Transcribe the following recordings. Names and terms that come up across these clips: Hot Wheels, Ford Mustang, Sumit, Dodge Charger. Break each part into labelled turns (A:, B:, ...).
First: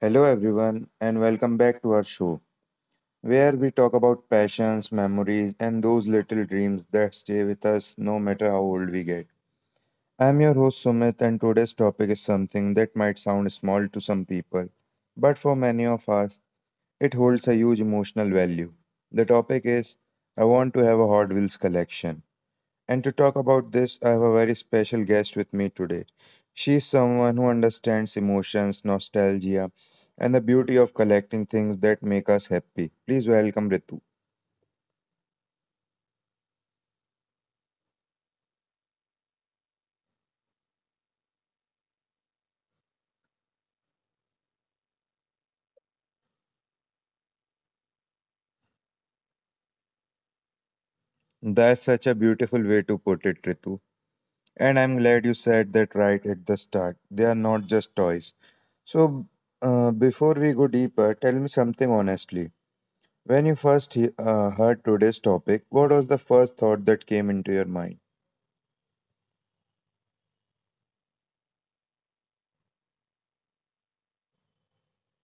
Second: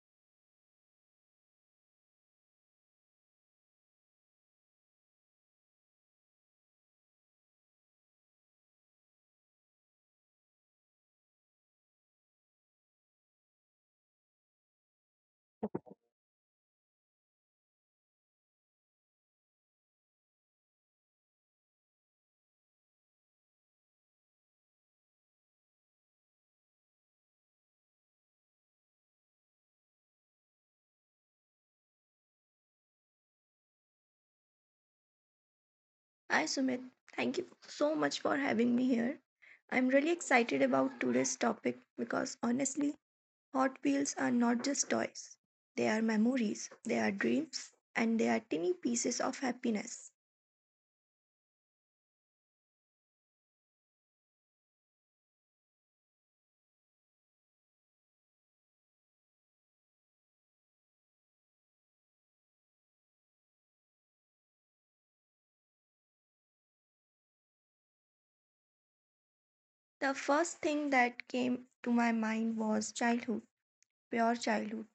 A: Hello, everyone, and welcome back to our show, where we talk about passions, memories, and those little dreams that stay with us no matter how old we get. I'm your host, Sumit, and today's topic is something that might sound small to some people, but for many of us, it holds a huge emotional value. The topic is I want to have a Hot Wheels collection. And to talk about this, I have a very special guest with me today. She is someone who understands emotions, nostalgia, and the beauty of collecting things that make us happy. Please welcome Ritu.
B: Hi Sumit, thank you so much for having me here. I'm really excited about today's topic because honestly, Hot Wheels are not just toys. They are memories, they are dreams, and they are tiny pieces of happiness.
A: That's such a beautiful way to put it, Ritu. And I'm glad you said that right at the start. They are not just toys. So, before we go deeper, tell me something honestly. When you first heard today's topic, what was the first thought that came into your mind?
B: The first thing that came to my mind was childhood, pure childhood.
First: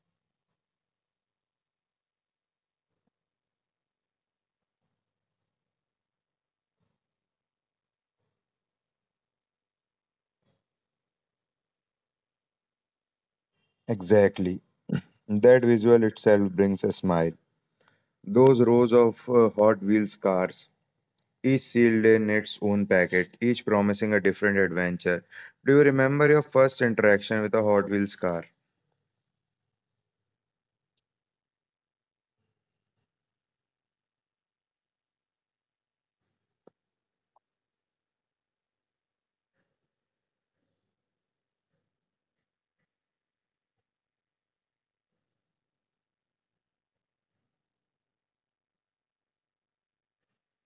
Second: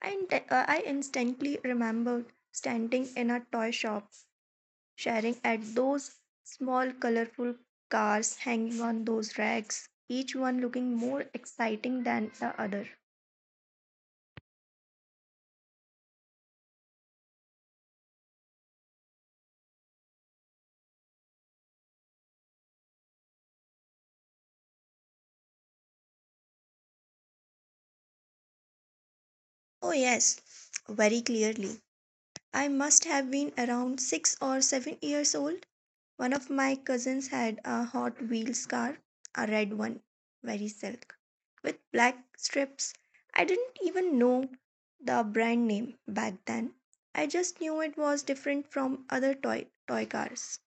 B: I instantly remembered standing in a toy shop sharing at those small colorful cars hanging on those racks, each one looking more exciting than the other.
A: Exactly. That visual itself brings a smile. Those rows of Hot Wheels cars, each sealed in its own packet, each promising a different adventure. Do you remember your first interaction with a Hot Wheels car?
B: Oh, yes, very clearly. I must have been around 6 or 7 years old. One of my cousins had a Hot Wheels car, a red one, very silk, with black strips. I didn't even know the brand name back then. I just knew it was different from other toy cars.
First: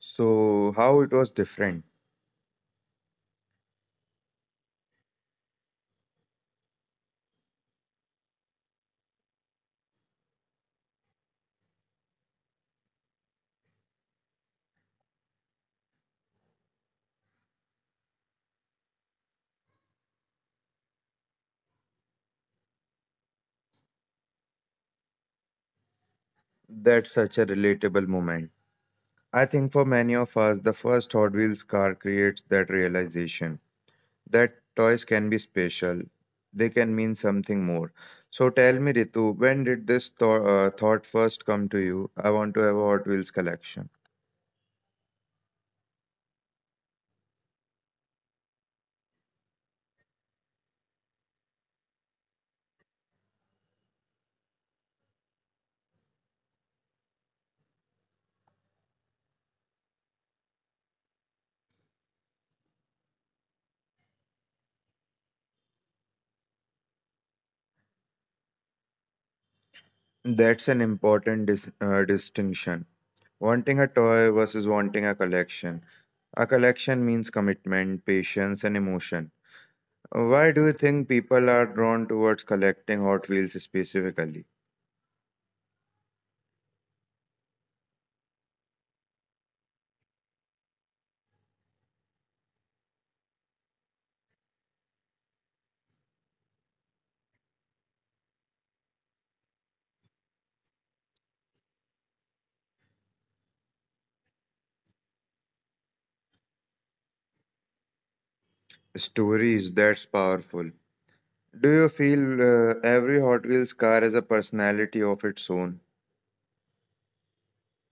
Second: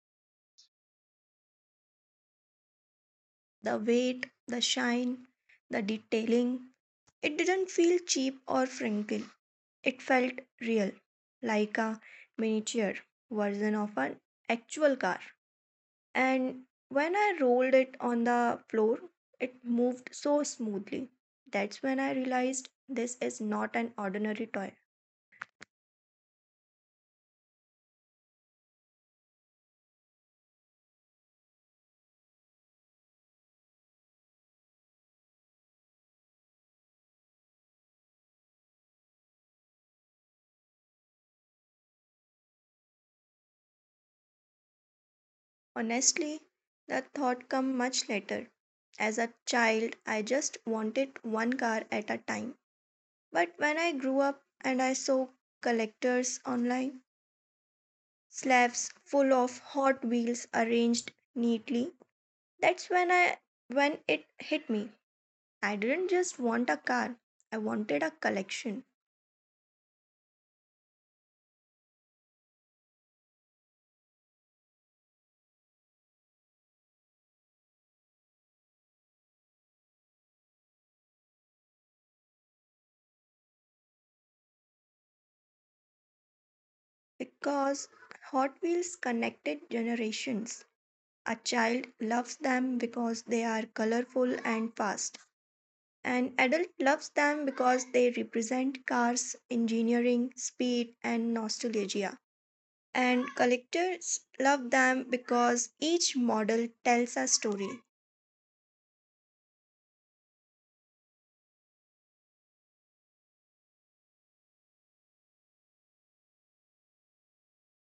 A: So, how it was different?
B: The weight, the shine, the detailing. It didn't feel cheap or frantic. It felt real, like a miniature version of an actual car. And when I rolled it on the floor, it moved so smoothly. That's when I realized this is not an ordinary toy.
A: That's such a relatable moment. I think for many of us, the first Hot Wheels car creates that realization. That toys can be special. They can mean something more. So tell me, Ritu, when did this thought first come to you? I want to have a Hot Wheels collection.
B: Honestly, that thought came much later. As a child, I just wanted one car at a time. But when I grew up and I saw collectors online, slabs full of Hot Wheels arranged neatly, that's when I when it hit me. I didn't just want a car, I wanted a collection
A: That's an important distinction. Wanting a toy versus wanting a collection. A collection means commitment, patience, and emotion. Why do you think people are drawn towards collecting Hot Wheels specifically?
B: because Hot Wheels connected generations. A child loves them because they are colorful and fast. An adult loves them because they represent cars, engineering, speed, and nostalgia, and collectors love them because each model tells a story.
A: Stories, that's powerful. Do you feel every Hot Wheels car has a personality of its own?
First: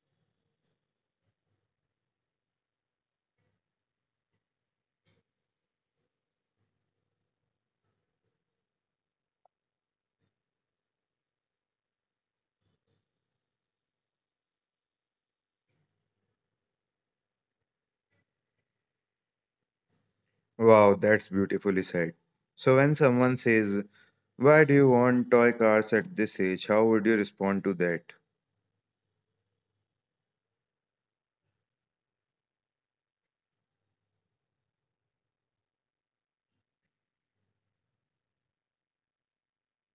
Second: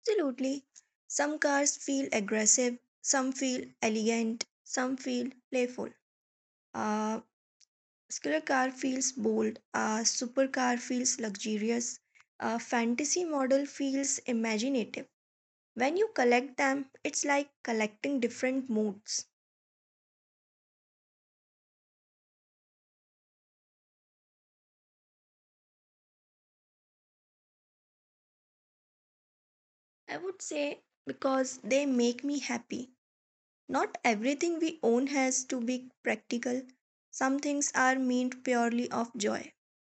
B: Absolutely. Some cars feel aggressive, some feel elegant, some feel playful. A skiller car feels bold, a supercar feels luxurious, a fantasy model feels imaginative. When you collect them, it's like collecting different moods.
A: Wow, that's beautifully said. So when someone says, "Why do you want toy cars at this age?" How would you respond to that?
B: I would say because they make me happy. Not everything we own has to be practical. Some things are meant purely of joy,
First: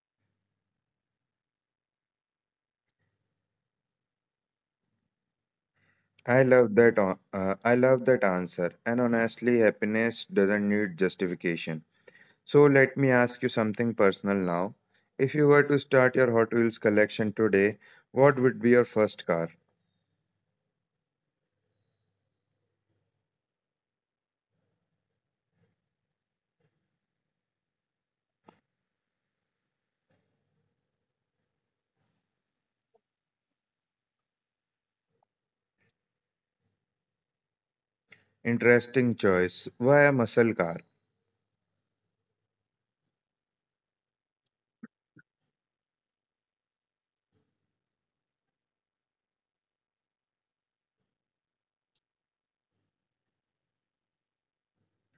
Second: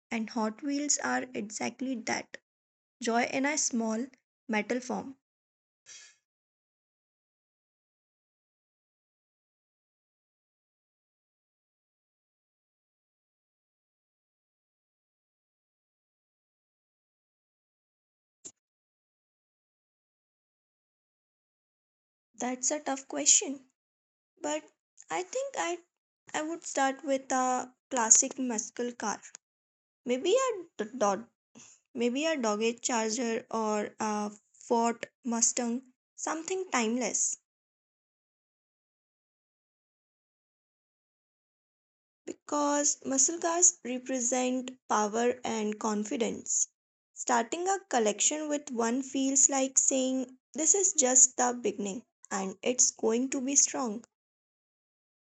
B: and Hot Wheels are exactly that, joy in a small metal form.
A: I love that. I love that answer. And honestly, happiness doesn't need justification. So let me ask you something personal now. If you were to start your Hot Wheels collection today, what would be your first car?
B: That's a tough question, but I think I would start with a classic muscle car. Maybe a Dodge, maybe a Dodge Charger or a Ford Mustang, something timeless.
A: Interesting choice. Why a muscle car?
B: Because muscle cars represent power and confidence. Starting a collection with one feels like saying, this is just the beginning and it's going to be strong.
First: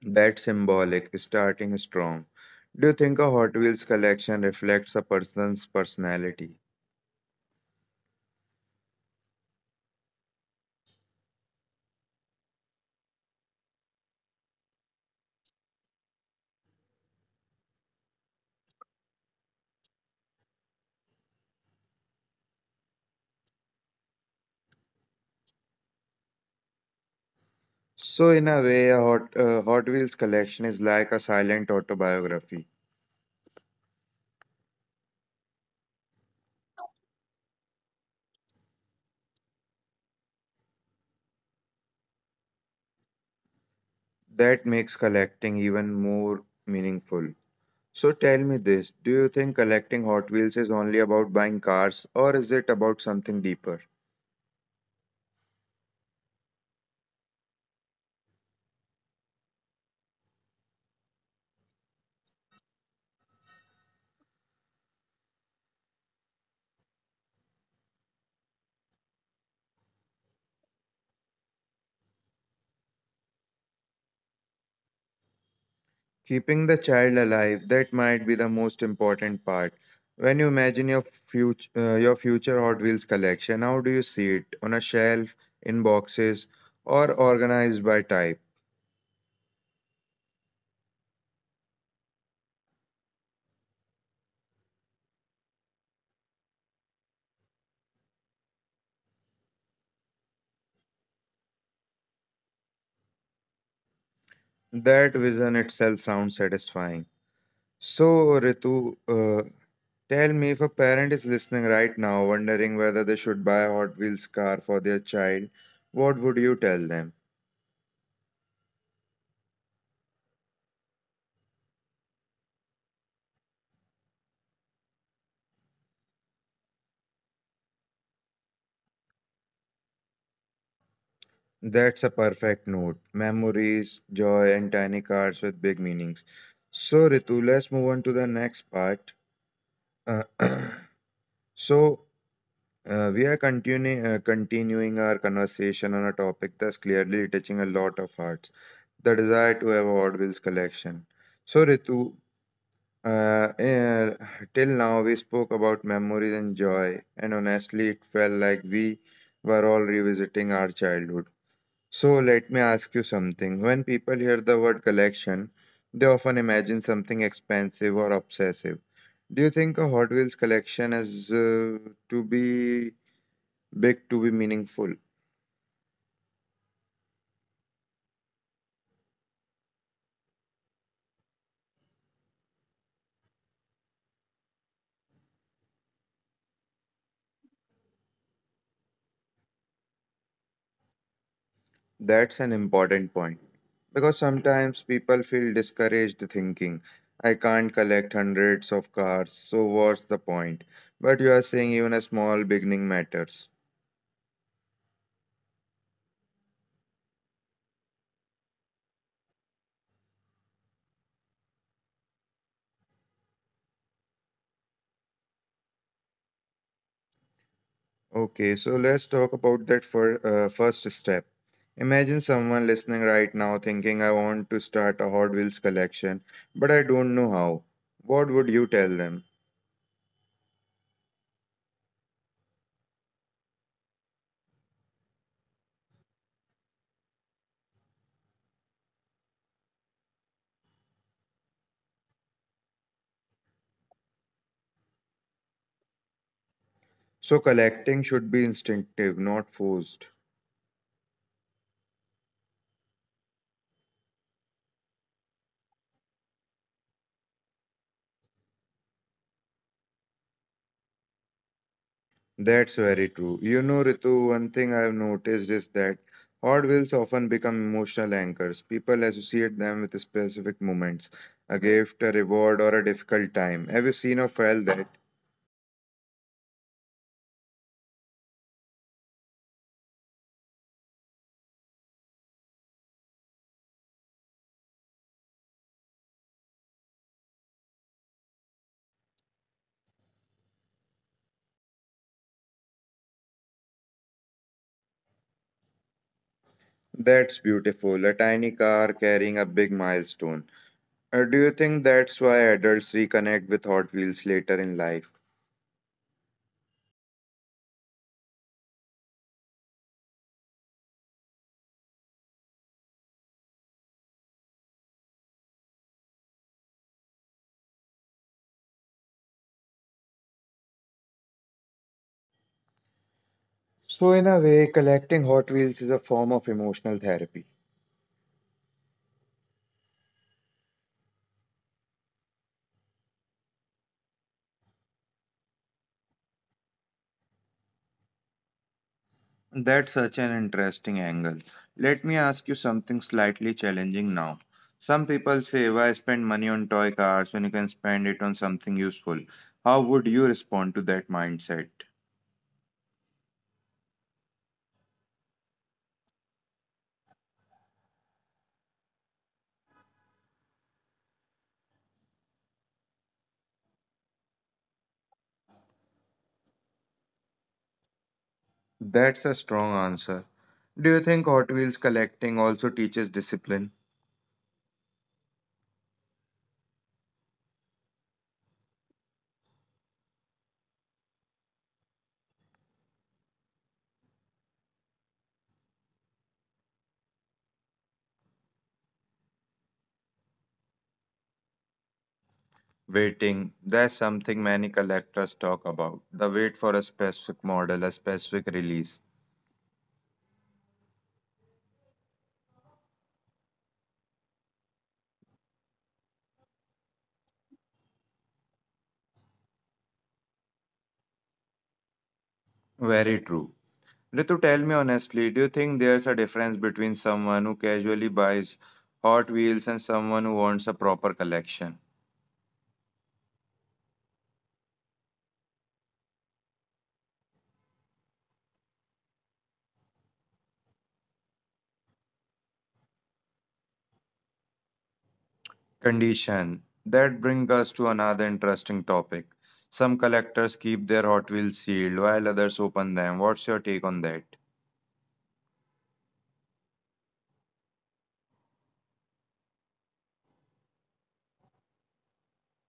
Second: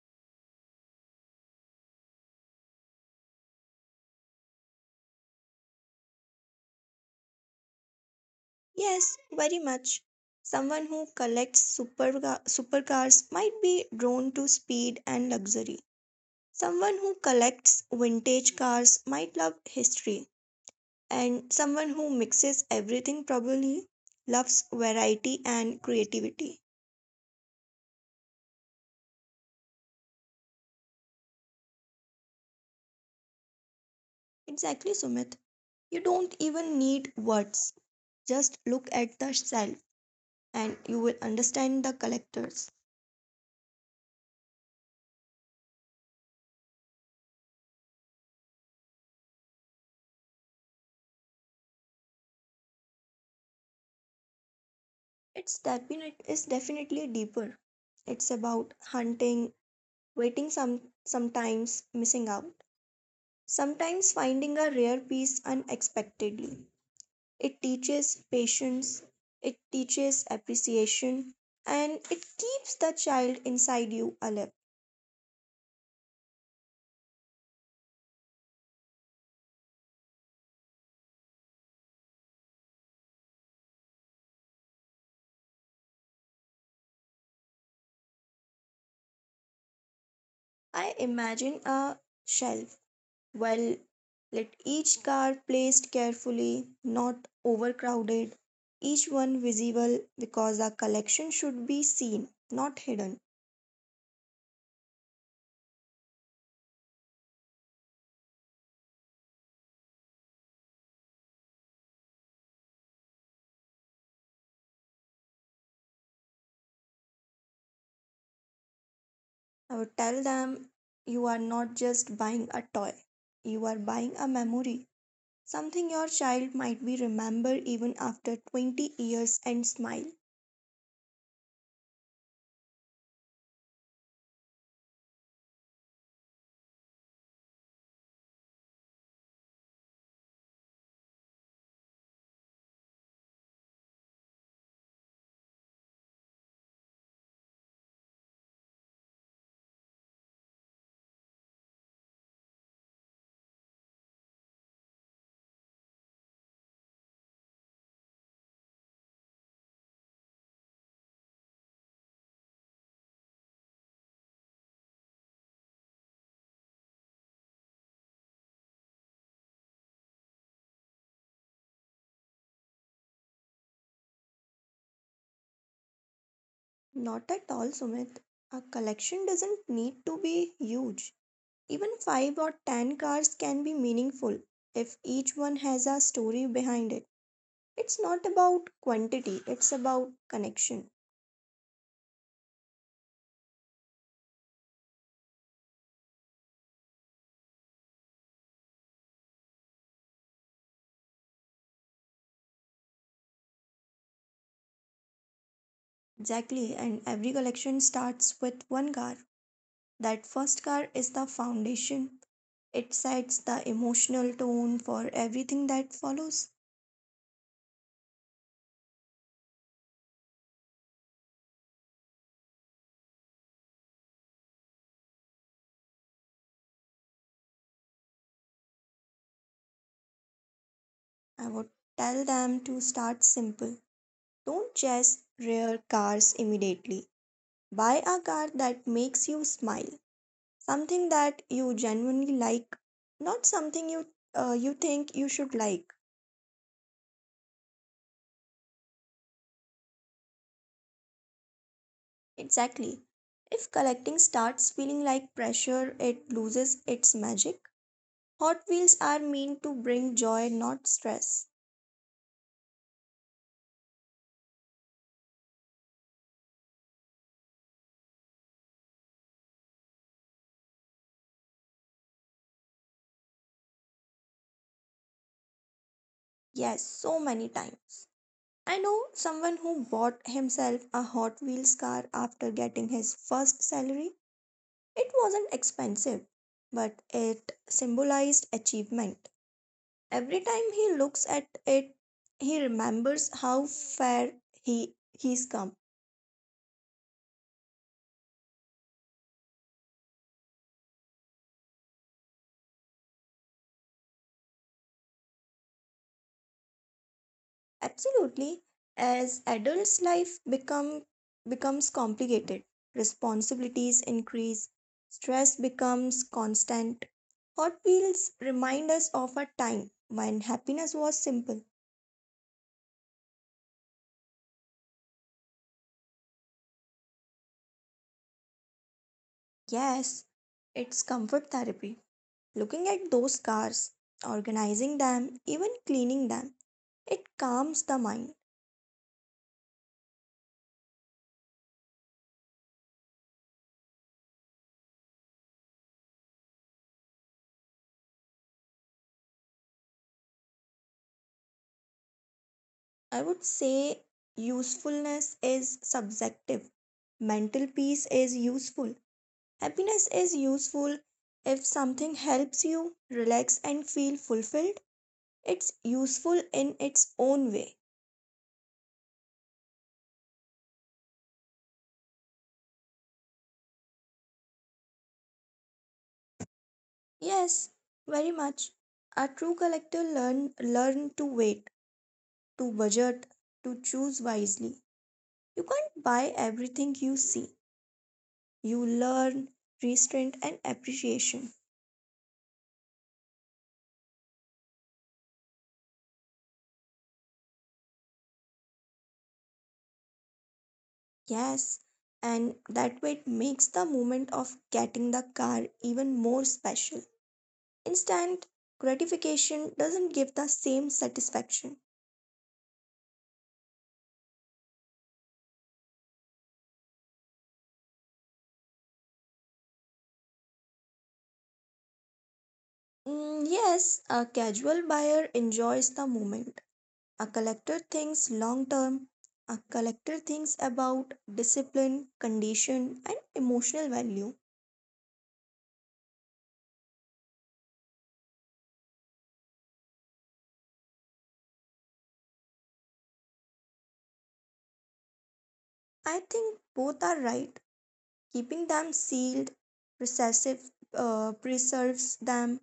A: That's symbolic, starting strong. Do you think a Hot Wheels collection reflects a person's personality?
B: Yes, very much. Someone who collects super supercars might be drawn to speed and luxury. Someone who collects vintage cars might love history. And someone who mixes everything probably loves variety and creativity.
A: So, in a way, a Hot Wheels collection is like a silent autobiography.
B: Exactly, Sumit. You don't even need words. Just look at the self and you will understand the collectors.
A: That makes collecting even more meaningful. So, tell me this, do you think collecting Hot Wheels is only about buying cars, or is it about something deeper?
B: It's definitely deeper. It's about hunting, waiting, sometimes missing out, sometimes finding a rare piece unexpectedly. It teaches patience, it teaches appreciation, and it keeps the child inside you alive.
A: Keeping the child alive, that might be the most important part. When you imagine your future Hot Wheels collection, how do you see it? On a shelf, in boxes, or organized by type?
B: I imagine a shelf, well, let each car placed carefully, not overcrowded, each one visible, because our collection should be seen, not hidden.
A: That vision itself sounds satisfying. So, Ritu, tell me, if a parent is listening right now, wondering whether they should buy a Hot Wheels car for their child, what would you tell them?
B: I would tell them, you are not just buying a toy, you are buying a memory, something your child might be remember even after 20 years and smile.
A: That's a perfect note. Memories, joy, and tiny cards with big meanings. So, Ritu, let's move on to the next part. Uh, so, we are continuing our conversation on a topic that's clearly touching a lot of hearts, the desire to have a Hot Wheels collection. So, Ritu, uh, uh, till now we spoke about memories and joy, and honestly, it felt like we were all revisiting our childhood. So let me ask you something. When people hear the word collection, they often imagine something expensive or obsessive. Do you think a Hot Wheels collection is to be big to be meaningful?
B: Not at all, Sumit. A collection doesn't need to be huge. Even 5 or 10 cars can be meaningful if each one has a story behind it. It's not about quantity, it's about connection.
A: That's an important point. Because sometimes people feel discouraged thinking, I can't collect hundreds of cars, so what's the point? But you are saying even a small beginning matters.
B: Exactly, and every collection starts with one car. That first car is the foundation, it sets the emotional tone for everything that follows.
A: Okay, so let's talk about that for first step. Imagine someone listening right now thinking, I want to start a Hot Wheels collection, but I don't know how. What would you tell them?
B: I would tell them to start simple. Don't chase rare cars immediately. Buy a car that makes you smile, something that you genuinely like, not something you think you should like.
A: So, collecting should be instinctive, not forced.
B: Exactly. If collecting starts feeling like pressure, it loses its magic. Hot Wheels are meant to bring joy, not stress.
A: That's very true. You know, Ritu, one thing I've noticed is that Hot Wheels often become emotional anchors. People associate them with specific moments, a gift, a reward, or a difficult time. Have you seen or felt that?
B: Yes, so many times. I know someone who bought himself a Hot Wheels car after getting his first salary. It wasn't expensive, but it symbolized achievement. Every time he looks at it, he remembers how far he's come.
A: That's beautiful. A tiny car carrying a big milestone. Do you think that's why adults reconnect with Hot Wheels later in life?
B: Absolutely. As adults' life become becomes complicated, responsibilities increase, stress becomes constant. Hot Wheels remind us of a time when happiness was simple.
A: So, in a way, collecting Hot Wheels is a form of emotional therapy.
B: Yes, it's comfort therapy. Looking at those cars, organizing them, even cleaning them, it calms the mind.
A: That's such an interesting angle. Let me ask you something slightly challenging now. Some people say, why spend money on toy cars when you can spend it on something useful? How would you respond to that mindset?
B: I would say usefulness is subjective. Mental peace is useful. Happiness is useful. If something helps you relax and feel fulfilled, it's useful in its own way.
A: That's a strong answer. Do you think Hot Wheels collecting also teaches discipline?
B: Yes, very much. A true collector learn to wait, to budget, to choose wisely. You can't buy everything you see. You learn restraint and appreciation.
A: Waiting, that's something many collectors talk about. The wait for a specific model, a specific release.
B: Yes, and that way makes the moment of getting the car even more special. Instant gratification doesn't give the same satisfaction.
A: Very true. Ritu, tell me honestly, do you think there's a difference between someone who casually buys Hot Wheels and someone who wants a proper collection?
B: Mm, yes, a casual buyer enjoys the moment. A collector thinks long term. A collector thinks about discipline, condition, and emotional value.
A: Condition. That brings us to another interesting topic. Some collectors keep their Hot Wheels sealed while others open them. What's your take on that?
B: I think both are right. Keeping them sealed, recessive, preserves them,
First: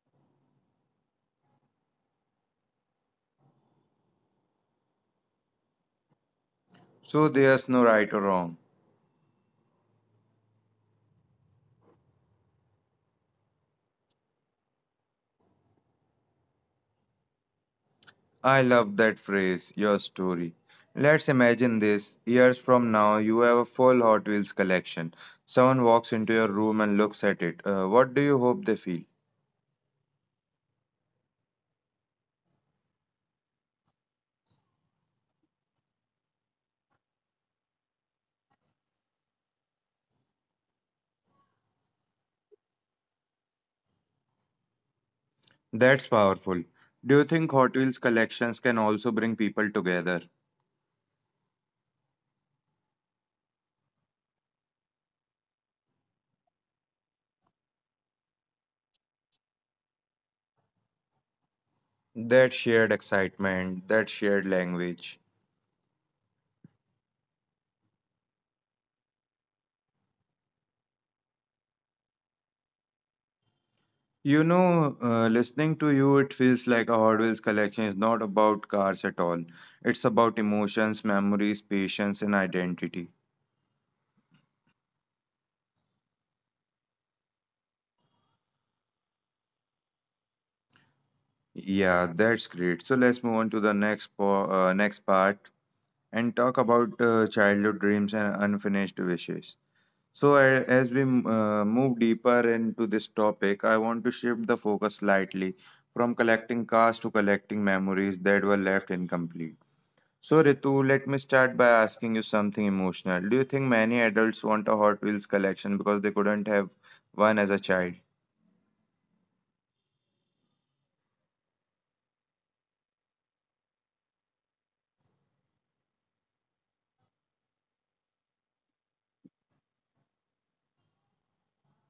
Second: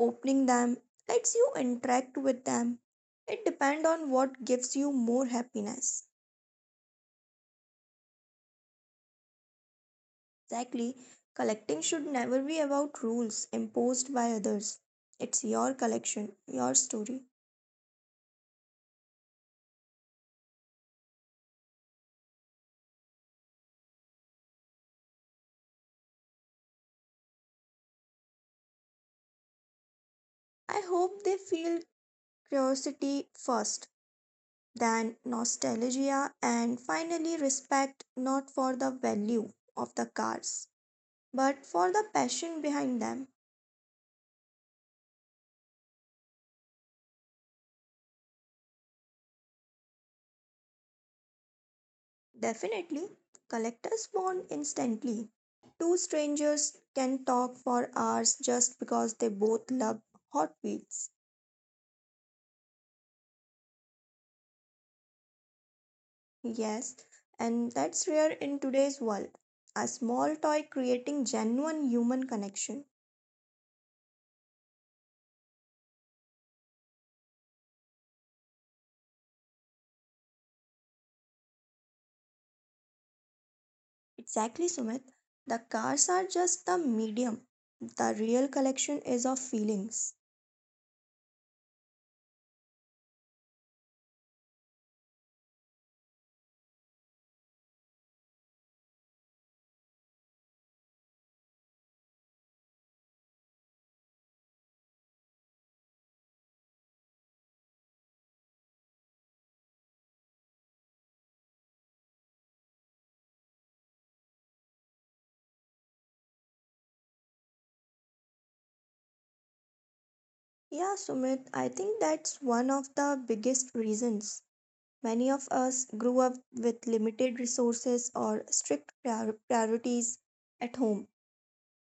B: opening them lets you interact with them. It depends on what gives you more happiness.
A: So there's no right or wrong.
B: Exactly, collecting should never be about rules imposed by others. It's your collection, your story.
A: I love that phrase, your story. Let's imagine this. Years from now, you have a full Hot Wheels collection. Someone walks into your room and looks at it. What do you hope they feel?
B: I hope they feel curiosity first, then nostalgia, and finally respect, not for the value of the cars, but for the passion behind them.
A: That's powerful. Do you think Hot Wheels collections can also bring people together?
B: Definitely, collectors bond instantly. Two strangers can talk for hours just because they both love Hot Wheels.
A: That shared excitement, that shared language.
B: Yes, and that's rare in today's world. A small toy creating genuine human connection.
A: You know, listening to you, it feels like a Hot Wheels collection is not about cars at all. It's about emotions, memories, patience, and identity.
B: Exactly, Sumit. The cars are just the medium. The real collection is of feelings.
A: Yeah, that's great. So let's move on to the next po next part and talk about childhood dreams and unfinished wishes. So as we move deeper into this topic, I want to shift the focus slightly from collecting cars to collecting memories that were left incomplete. So Ritu, let me start by asking you something emotional. Do you think many adults want a Hot Wheels collection because they couldn't have one as a child?
B: Yeah, Sumit, I think that's one of the biggest reasons. Many of us grew up with limited resources or strict priorities at home.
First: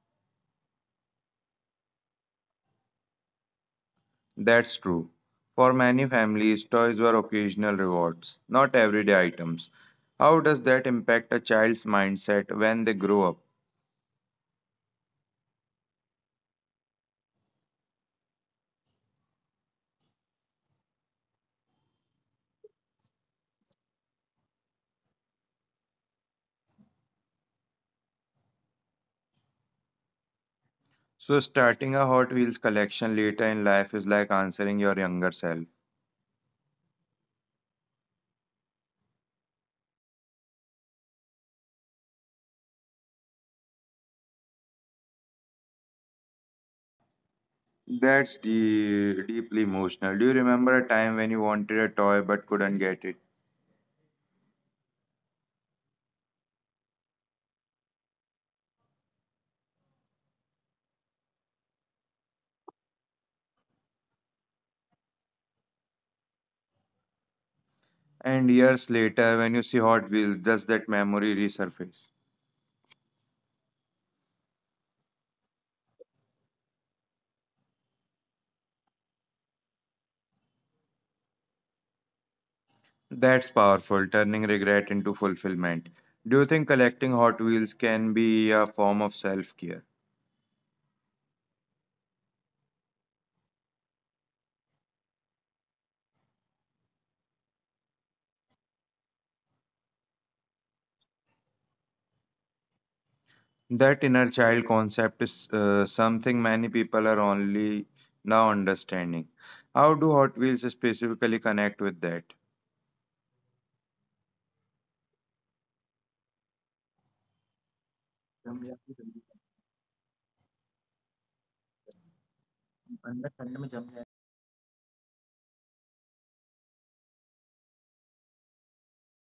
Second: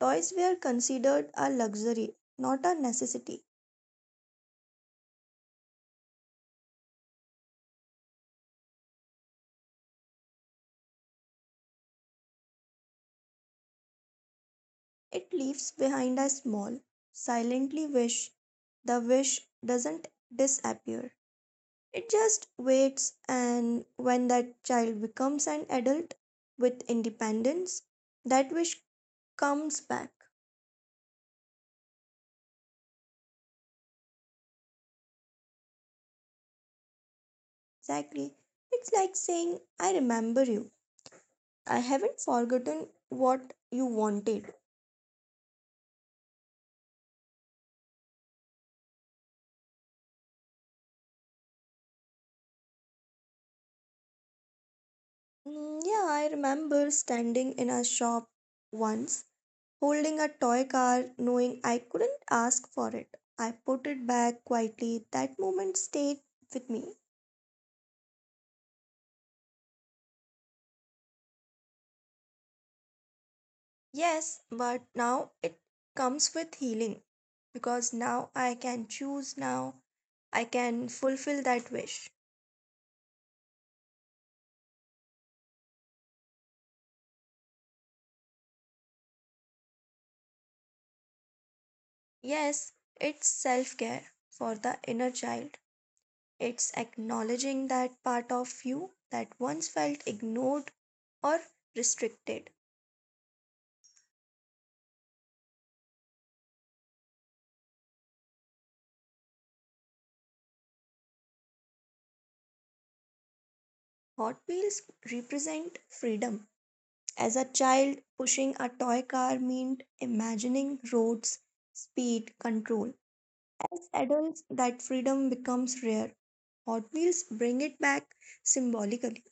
B: Toys were considered a luxury, not a necessity.
A: That's true. For many families, toys were occasional rewards, not everyday items. How does that impact a child's mindset when they grow up?
B: It leaves behind a small, silently wish. The wish doesn't disappear, it just waits, and when that child becomes an adult with independence, that wish comes back.
A: So, starting a Hot Wheels collection later in life is like answering your younger self.
B: Exactly. It's like saying, I remember you, I haven't forgotten what you wanted.
A: That's deeply emotional. Do you remember a time when you wanted a toy but couldn't get it?
B: Mm, yeah, I remember standing in a shop once, holding a toy car, knowing I couldn't ask for it. I put it back quietly. That moment stayed with me.
A: And years later, when you see Hot Wheels, does that memory resurface?
B: Yes, but now it comes with healing because now I can choose, now I can fulfill that wish.
A: That's powerful, turning regret into fulfillment. Do you think collecting Hot Wheels can be a form of self-care?
B: Yes, it's self care for the inner child. It's acknowledging that part of you that once felt ignored or restricted.
A: That inner child concept is something many people are only now understanding. How do Hot Wheels specifically connect with that?
B: Hot Wheels represent freedom. As a child, pushing a toy car meant imagining roads, speed, control. As adults, that freedom becomes rare. Hot Wheels bring it back symbolically.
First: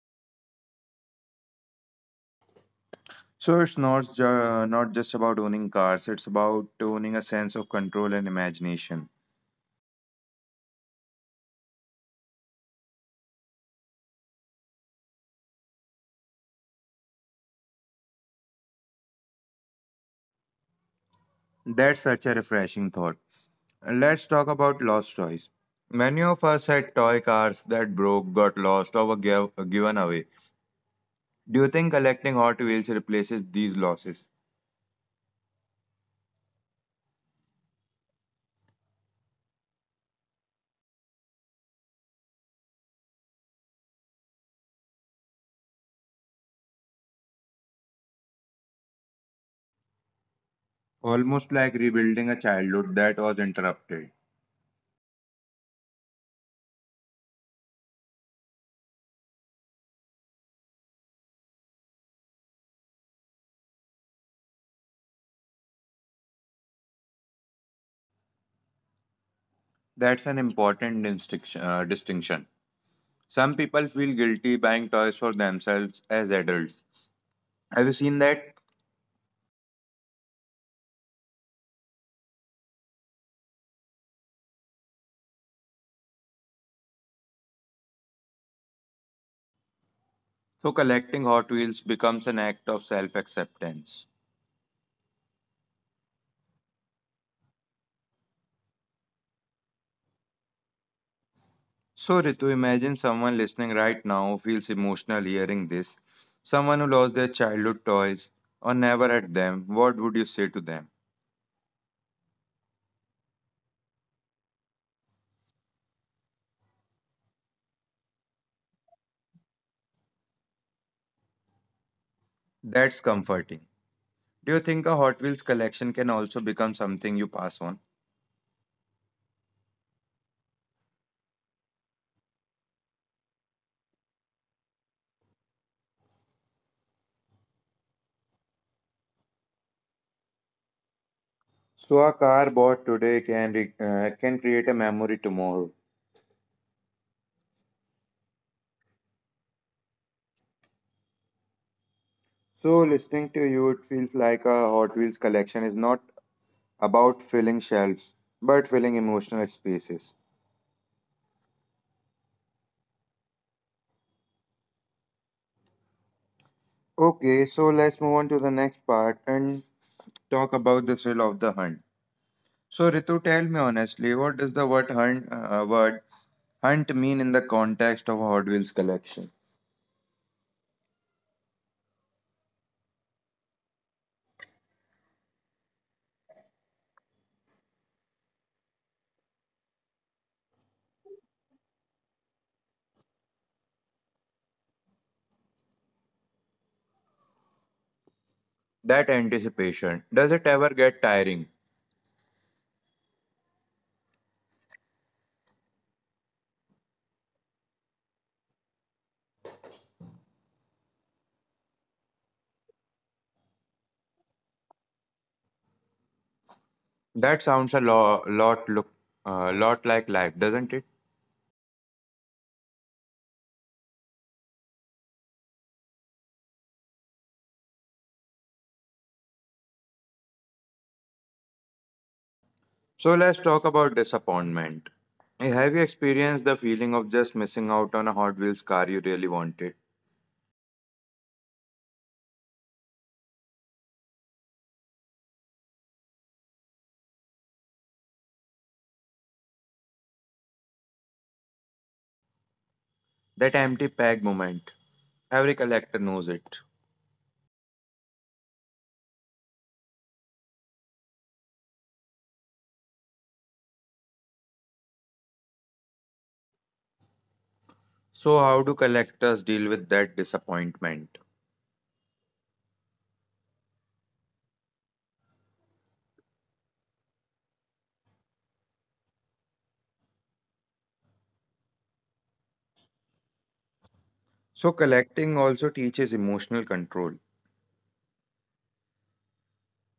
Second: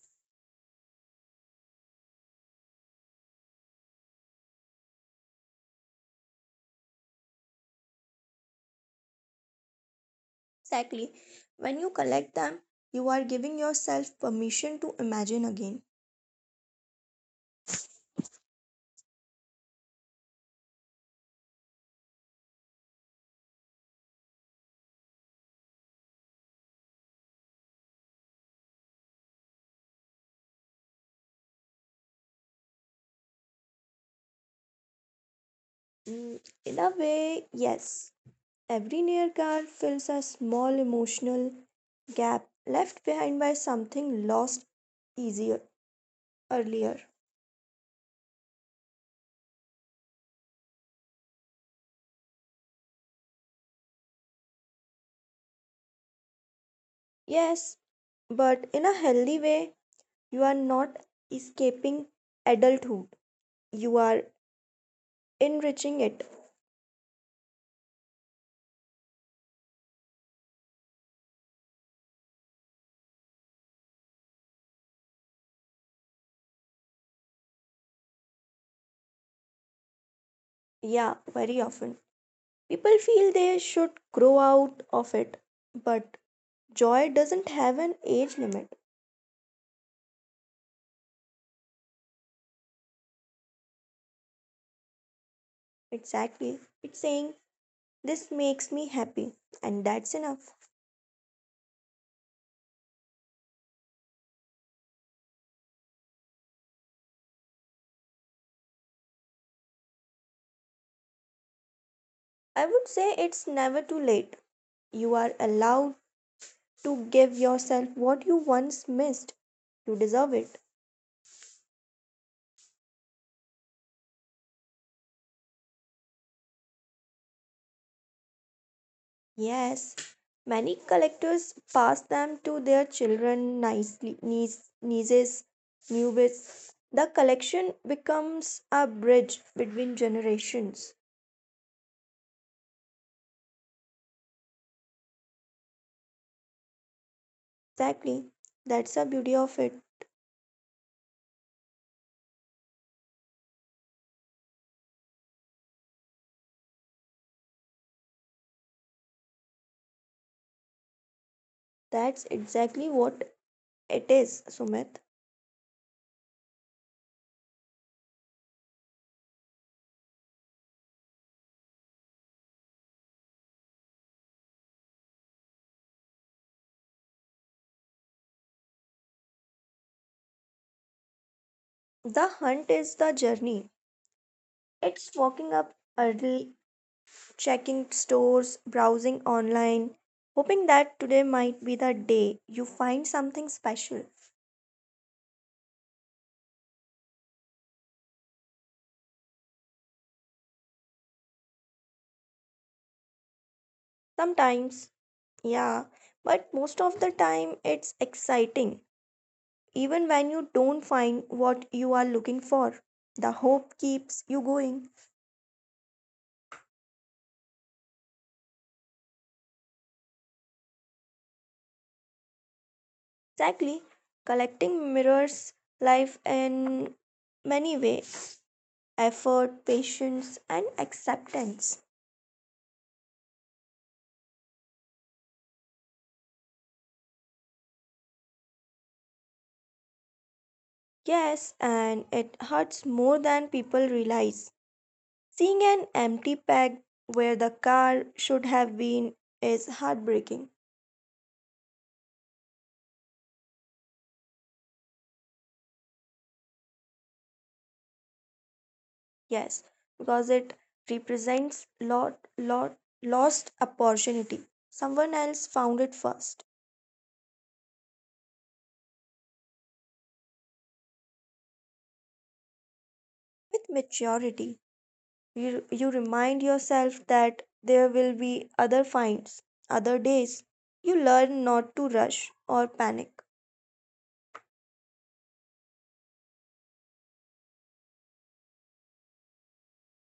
A: So it's not just about owning cars, it's about owning a sense of control and imagination.
B: Exactly. When you collect them, you are giving yourself permission to imagine again.
A: That's such a refreshing thought. Let's talk about lost toys. Many of us had toy cars that broke, got lost, or were given away. Do you think collecting Hot Wheels replaces these losses?
B: Mm, in a way, yes. Every near car fills a small emotional gap left behind by something lost easier earlier.
A: Almost like rebuilding a childhood that was interrupted.
B: Yes, but in a healthy way, you are not escaping adulthood. You are enriching it.
A: That's an important distinction. Some people feel guilty buying toys for themselves as adults. Have you seen that?
B: Yeah, very often. People feel they should grow out of it, but joy doesn't have an age limit.
A: So collecting Hot Wheels becomes an act of self acceptance.
B: Exactly. It's saying, this makes me happy, and that's enough.
A: So, Ritu, imagine someone listening right now feels emotional hearing this. Someone who lost their childhood toys or never had them, what would you say to them?
B: I would say it's never too late. You are allowed to give yourself what you once missed. You deserve it.
A: That's comforting. Do you think a Hot Wheels collection can also become something you pass on?
B: Yes, many collectors pass them to their children, nicely, niece, nieces, newbies. The collection becomes a bridge between generations.
A: So, a car bought today can can create a memory tomorrow.
B: Exactly. That's the beauty of it.
A: So, listening to you, it feels like a Hot Wheels collection is not about filling shelves, but filling emotional spaces.
B: That's exactly what it is, Sumit.
A: Okay, so let's move on to the next part and talk about the thrill of the hunt. So, Ritu, tell me honestly, what does the word hunt mean in the context of Hot Wheels collection?
B: The hunt is the journey. It's walking up early, checking stores, browsing online, hoping that today might be the day you find something special.
A: That anticipation, does it ever get tiring?
B: Sometimes, yeah, but most of the time it's exciting, even when you don't find what you are looking for. The hope keeps you going.
A: That sounds a lot like life, doesn't it?
B: Exactly, collecting mirrors life in many ways, effort, patience, and acceptance.
A: So let's talk about disappointment. Eh, have you experienced the feeling of just missing out on a Hot Wheels car you really wanted?
B: Yes, and it hurts more than people realize. Seeing an empty peg where the car should have been is heartbreaking.
A: That empty bag moment. Every collector knows it.
B: Yes, because it represents lot lot lost opportunity. Someone else found it first.
A: So how do collectors deal with that disappointment?
B: With maturity, you remind yourself that there will be other finds, other days. You learn not to rush or panic.
A: So collecting also teaches emotional control.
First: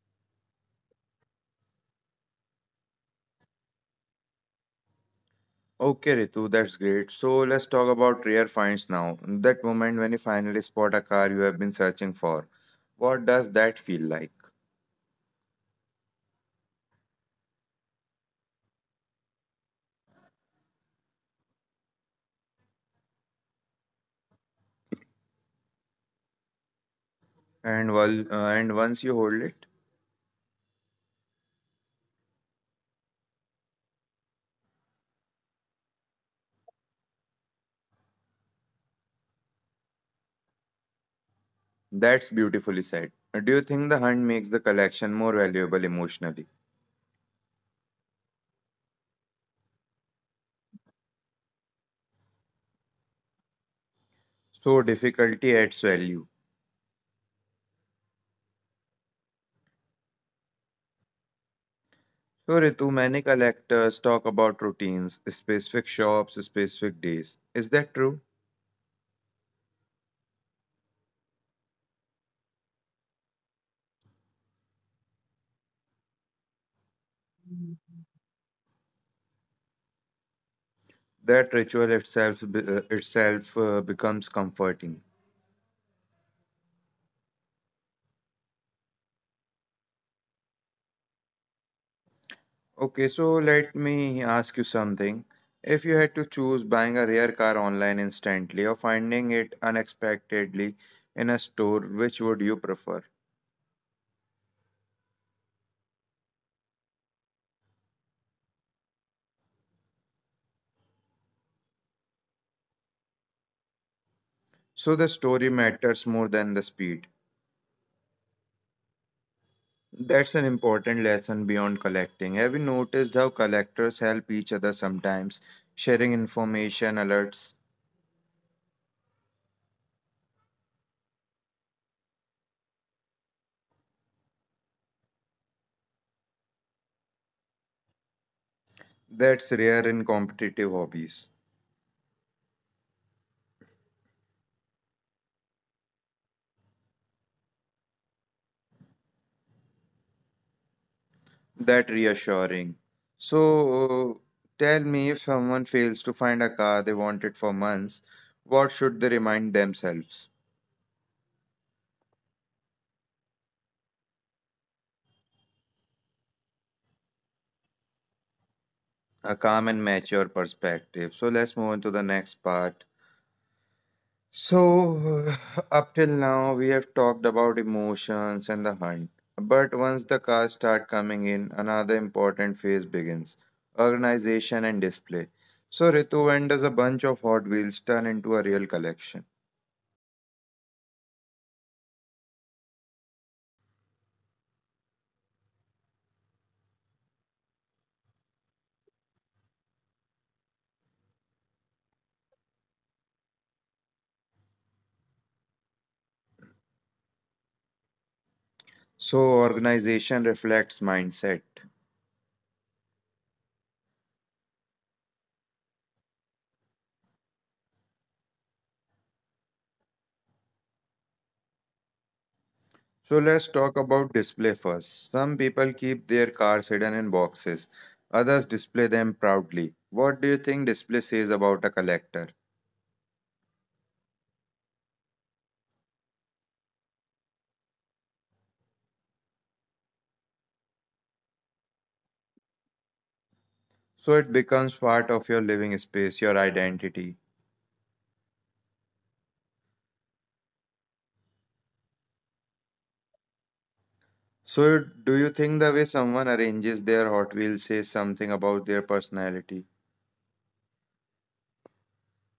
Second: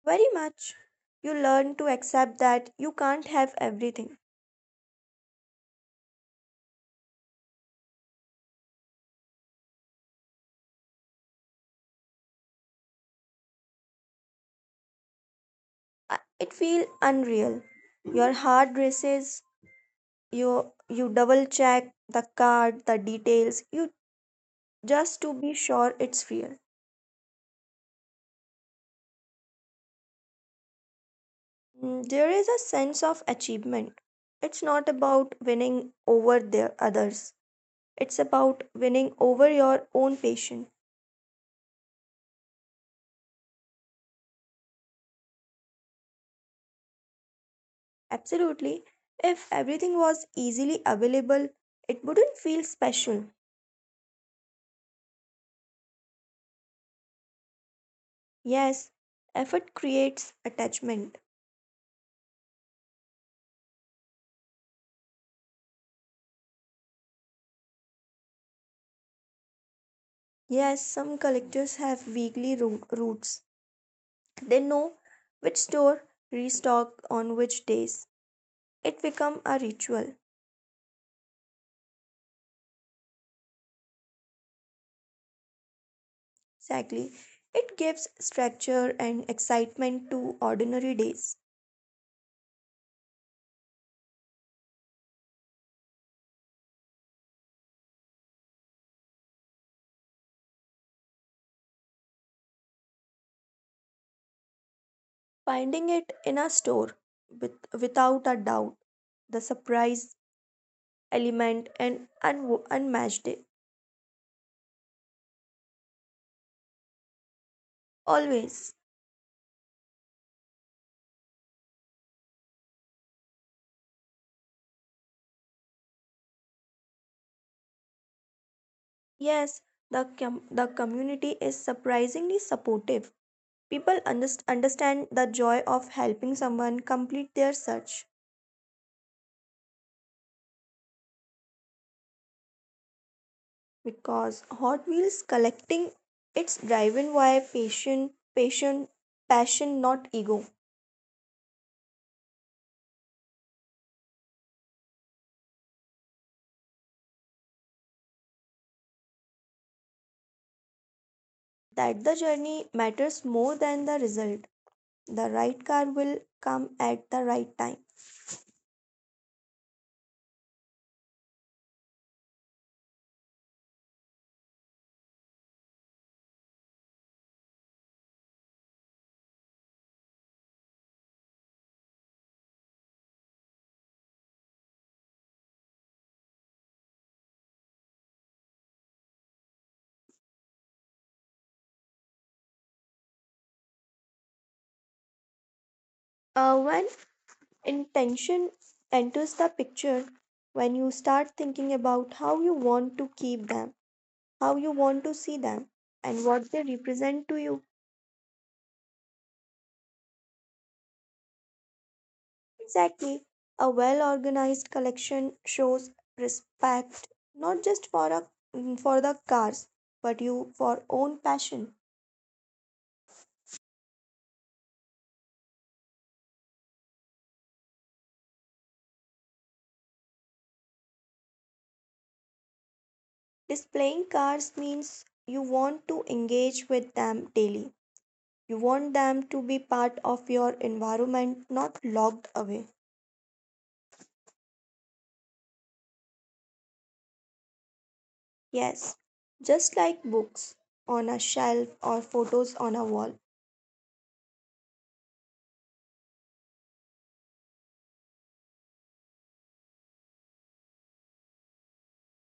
B: Very much. You learn to accept that you can't have everything.
A: Okay, Ritu, that's great. So let's talk about rare finds now. That moment when you finally spot a car you have been searching for. What does that feel like?
B: I- it feels unreal. Your heart races, you you double check the card, the details, you, just to be sure it's real.
A: And and once you hold it,
B: Mm, there is a sense of achievement. It's not about winning over the others. It's about winning over your own patient.
A: that's beautifully said. Do you think the hunt makes the collection more valuable emotionally?
B: Absolutely. If everything was easily available, it wouldn't feel special.
A: So difficulty adds value.
B: Yes, effort creates attachment.
A: So Ritu, many collectors talk about routines, specific shops, specific days. Is that true?
B: Yes, some collectors have weekly roots. They know which store restock on which days. It becomes a ritual.
A: That ritual itself becomes comforting.
B: Exactly. It gives structure and excitement to ordinary days.
A: Okay, so let me ask you something. If you had to choose buying a rare car online instantly or finding it unexpectedly in a store, which would you prefer?
B: Finding it in a store, with, without a doubt, the surprise element and unmatched it.
A: So the story matters more than the speed.
B: Always.
A: That's an important lesson beyond collecting. Have you noticed how collectors help each other sometimes, sharing information, alerts?
B: Yes, the community is surprisingly supportive. People understand the joy of helping someone complete their search.
A: That's rare in competitive hobbies.
B: Because Hot Wheels collecting, it's driven by passion, not ego.
A: That reassuring. So, tell me, if someone fails to find a car they wanted for months, what should they remind themselves?
B: That the journey matters more than the result. The right car will come at the right time.
A: A calm and mature perspective. So, let's move on to the next part. So, up till now, we have talked about emotions and the hunt. But once the cars start coming in, another important phase begins, organization and display. So, Ritu, when does a bunch of Hot Wheels turn into a real collection?
B: When intention enters the picture, when you start thinking about how you want to keep them, how you want to see them, and what they represent to you.
A: So, organization reflects mindset.
B: Exactly. A well organized collection shows respect, not just for for the cars, but you for own passion.
A: So, let's talk about display first. Some people keep their cars hidden in boxes, others display them proudly. What do you think display says about a collector?
B: Displaying cars means you want to engage with them daily. You want them to be part of your environment, not locked away.
A: So, it becomes part of your living space, your identity.
B: Yes. Just like books on a shelf or photos on a wall.
A: So, do you think the way someone arranges their Hot Wheels says something about their personality?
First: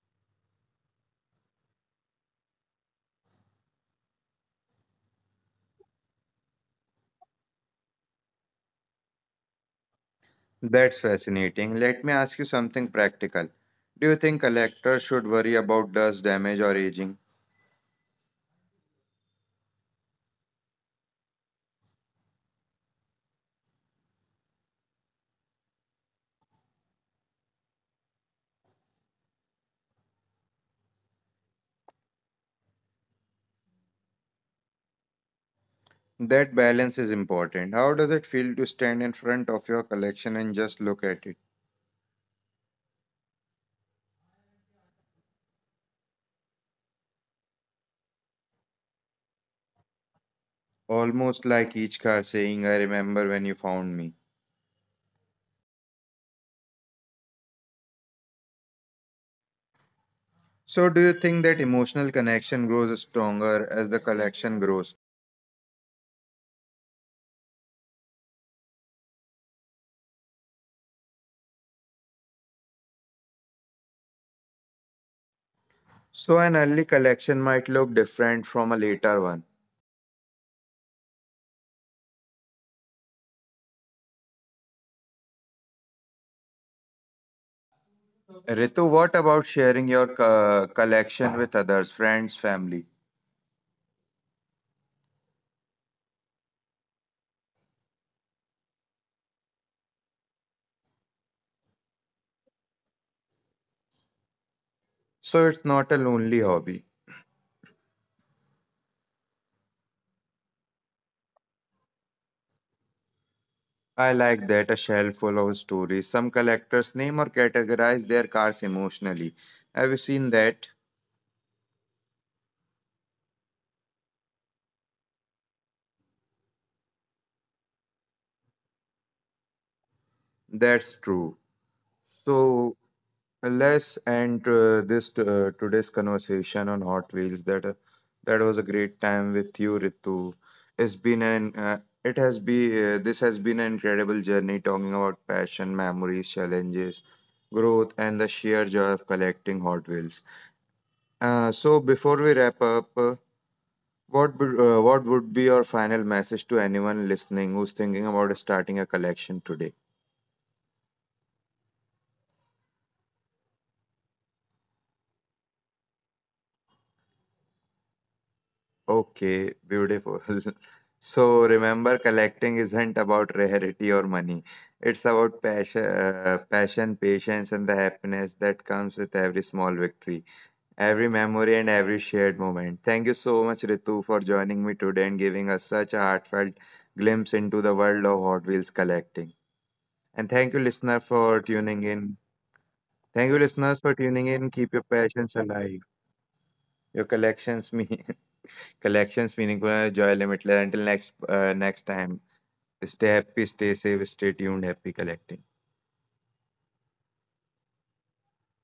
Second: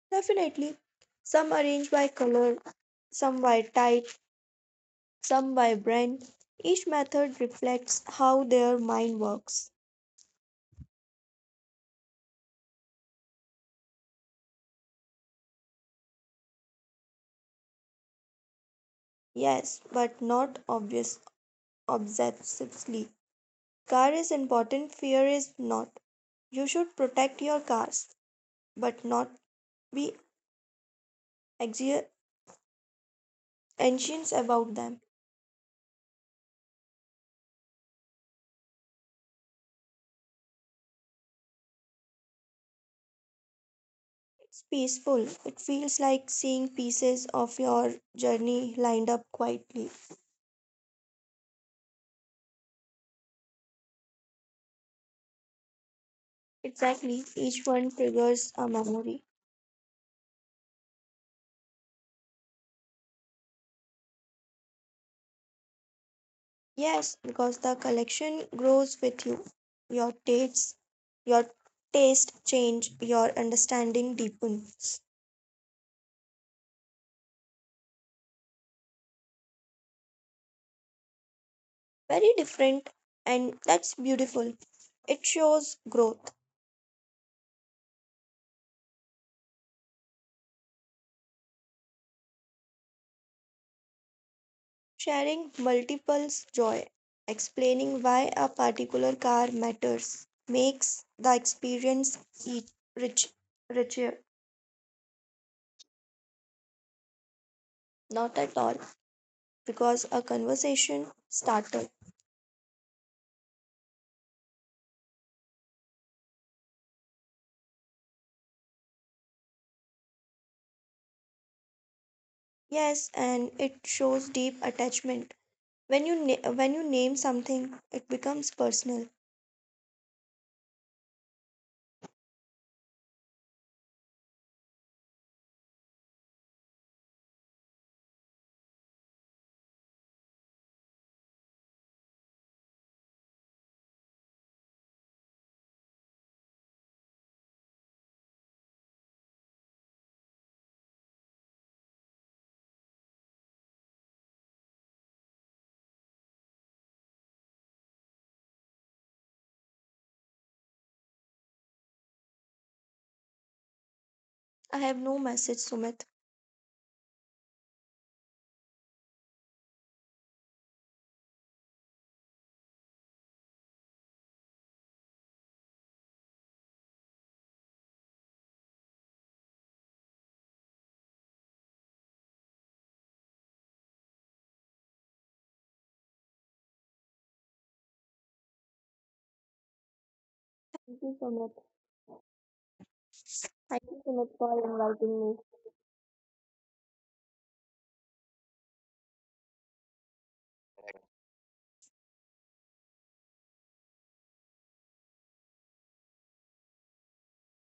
B: Definitely. Some arranged by color, some by type, some vibrant. Each method reflects how their mind works.
A: That's fascinating. Let me ask you something practical. Do you think collectors should worry about dust, damage, or aging?
B: Yes, but not obvious obsessively. Car is important, fear is not. You should protect your cars, but not be anxio- anxious about them.
A: That balance is important. How does it feel to stand in front of your collection and just look at it?
B: It's peaceful. It feels like seeing pieces of your journey lined up quietly.
A: Almost like each car saying, I remember when you found me.
B: Exactly. Each one triggers a memory.
A: So, do you think that emotional connection grows stronger as the collection grows?
B: Yes, because the collection grows with you. Your tastes, your taste change, your understanding deepens.
A: So, an early collection might look different from a later one.
B: Very different, and that's beautiful. It shows growth.
A: Ritu, what about sharing your collection with others, friends, family?
B: Sharing multiples joy, explaining why a particular car matters, makes the experience e- rich, richer.
A: So, it's not a lonely hobby.
B: Not at all, because a conversation started.
A: I like that, a shelf full of stories. Some collectors name or categorize their cars emotionally. Have you seen that?
B: Yes, and it shows deep attachment. When you name something, it becomes personal.
A: That's true. So let's end this today's conversation on Hot Wheels. That was a great time with you, Ritu. It's been an it has been this has been an incredible journey talking about passion, memories, challenges, growth, and the sheer joy of collecting Hot Wheels. So before we wrap up. What would what would be your final message to anyone listening who's thinking about starting a collection today?
B: I have no message, Sumit.
A: Okay, beautiful. So remember, collecting isn't about rarity or money. It's about passion, patience, and the happiness that comes with every small victory, every memory, and every shared moment. Thank you so much, Ritu, for joining me today and giving us such a heartfelt glimpse into the world of Hot Wheels collecting. And thank you,
B: Thank
A: listener,
B: you, Sumit.
A: for tuning in. Thank you,
B: Thank
A: listeners,
B: you,
A: for
B: Sumit,
A: tuning
B: for
A: in. Keep your
B: inviting me.
A: passions alive. Your collections mean collections meaningful and joy limitless. Until next time, stay happy, stay safe, stay tuned. Happy collecting.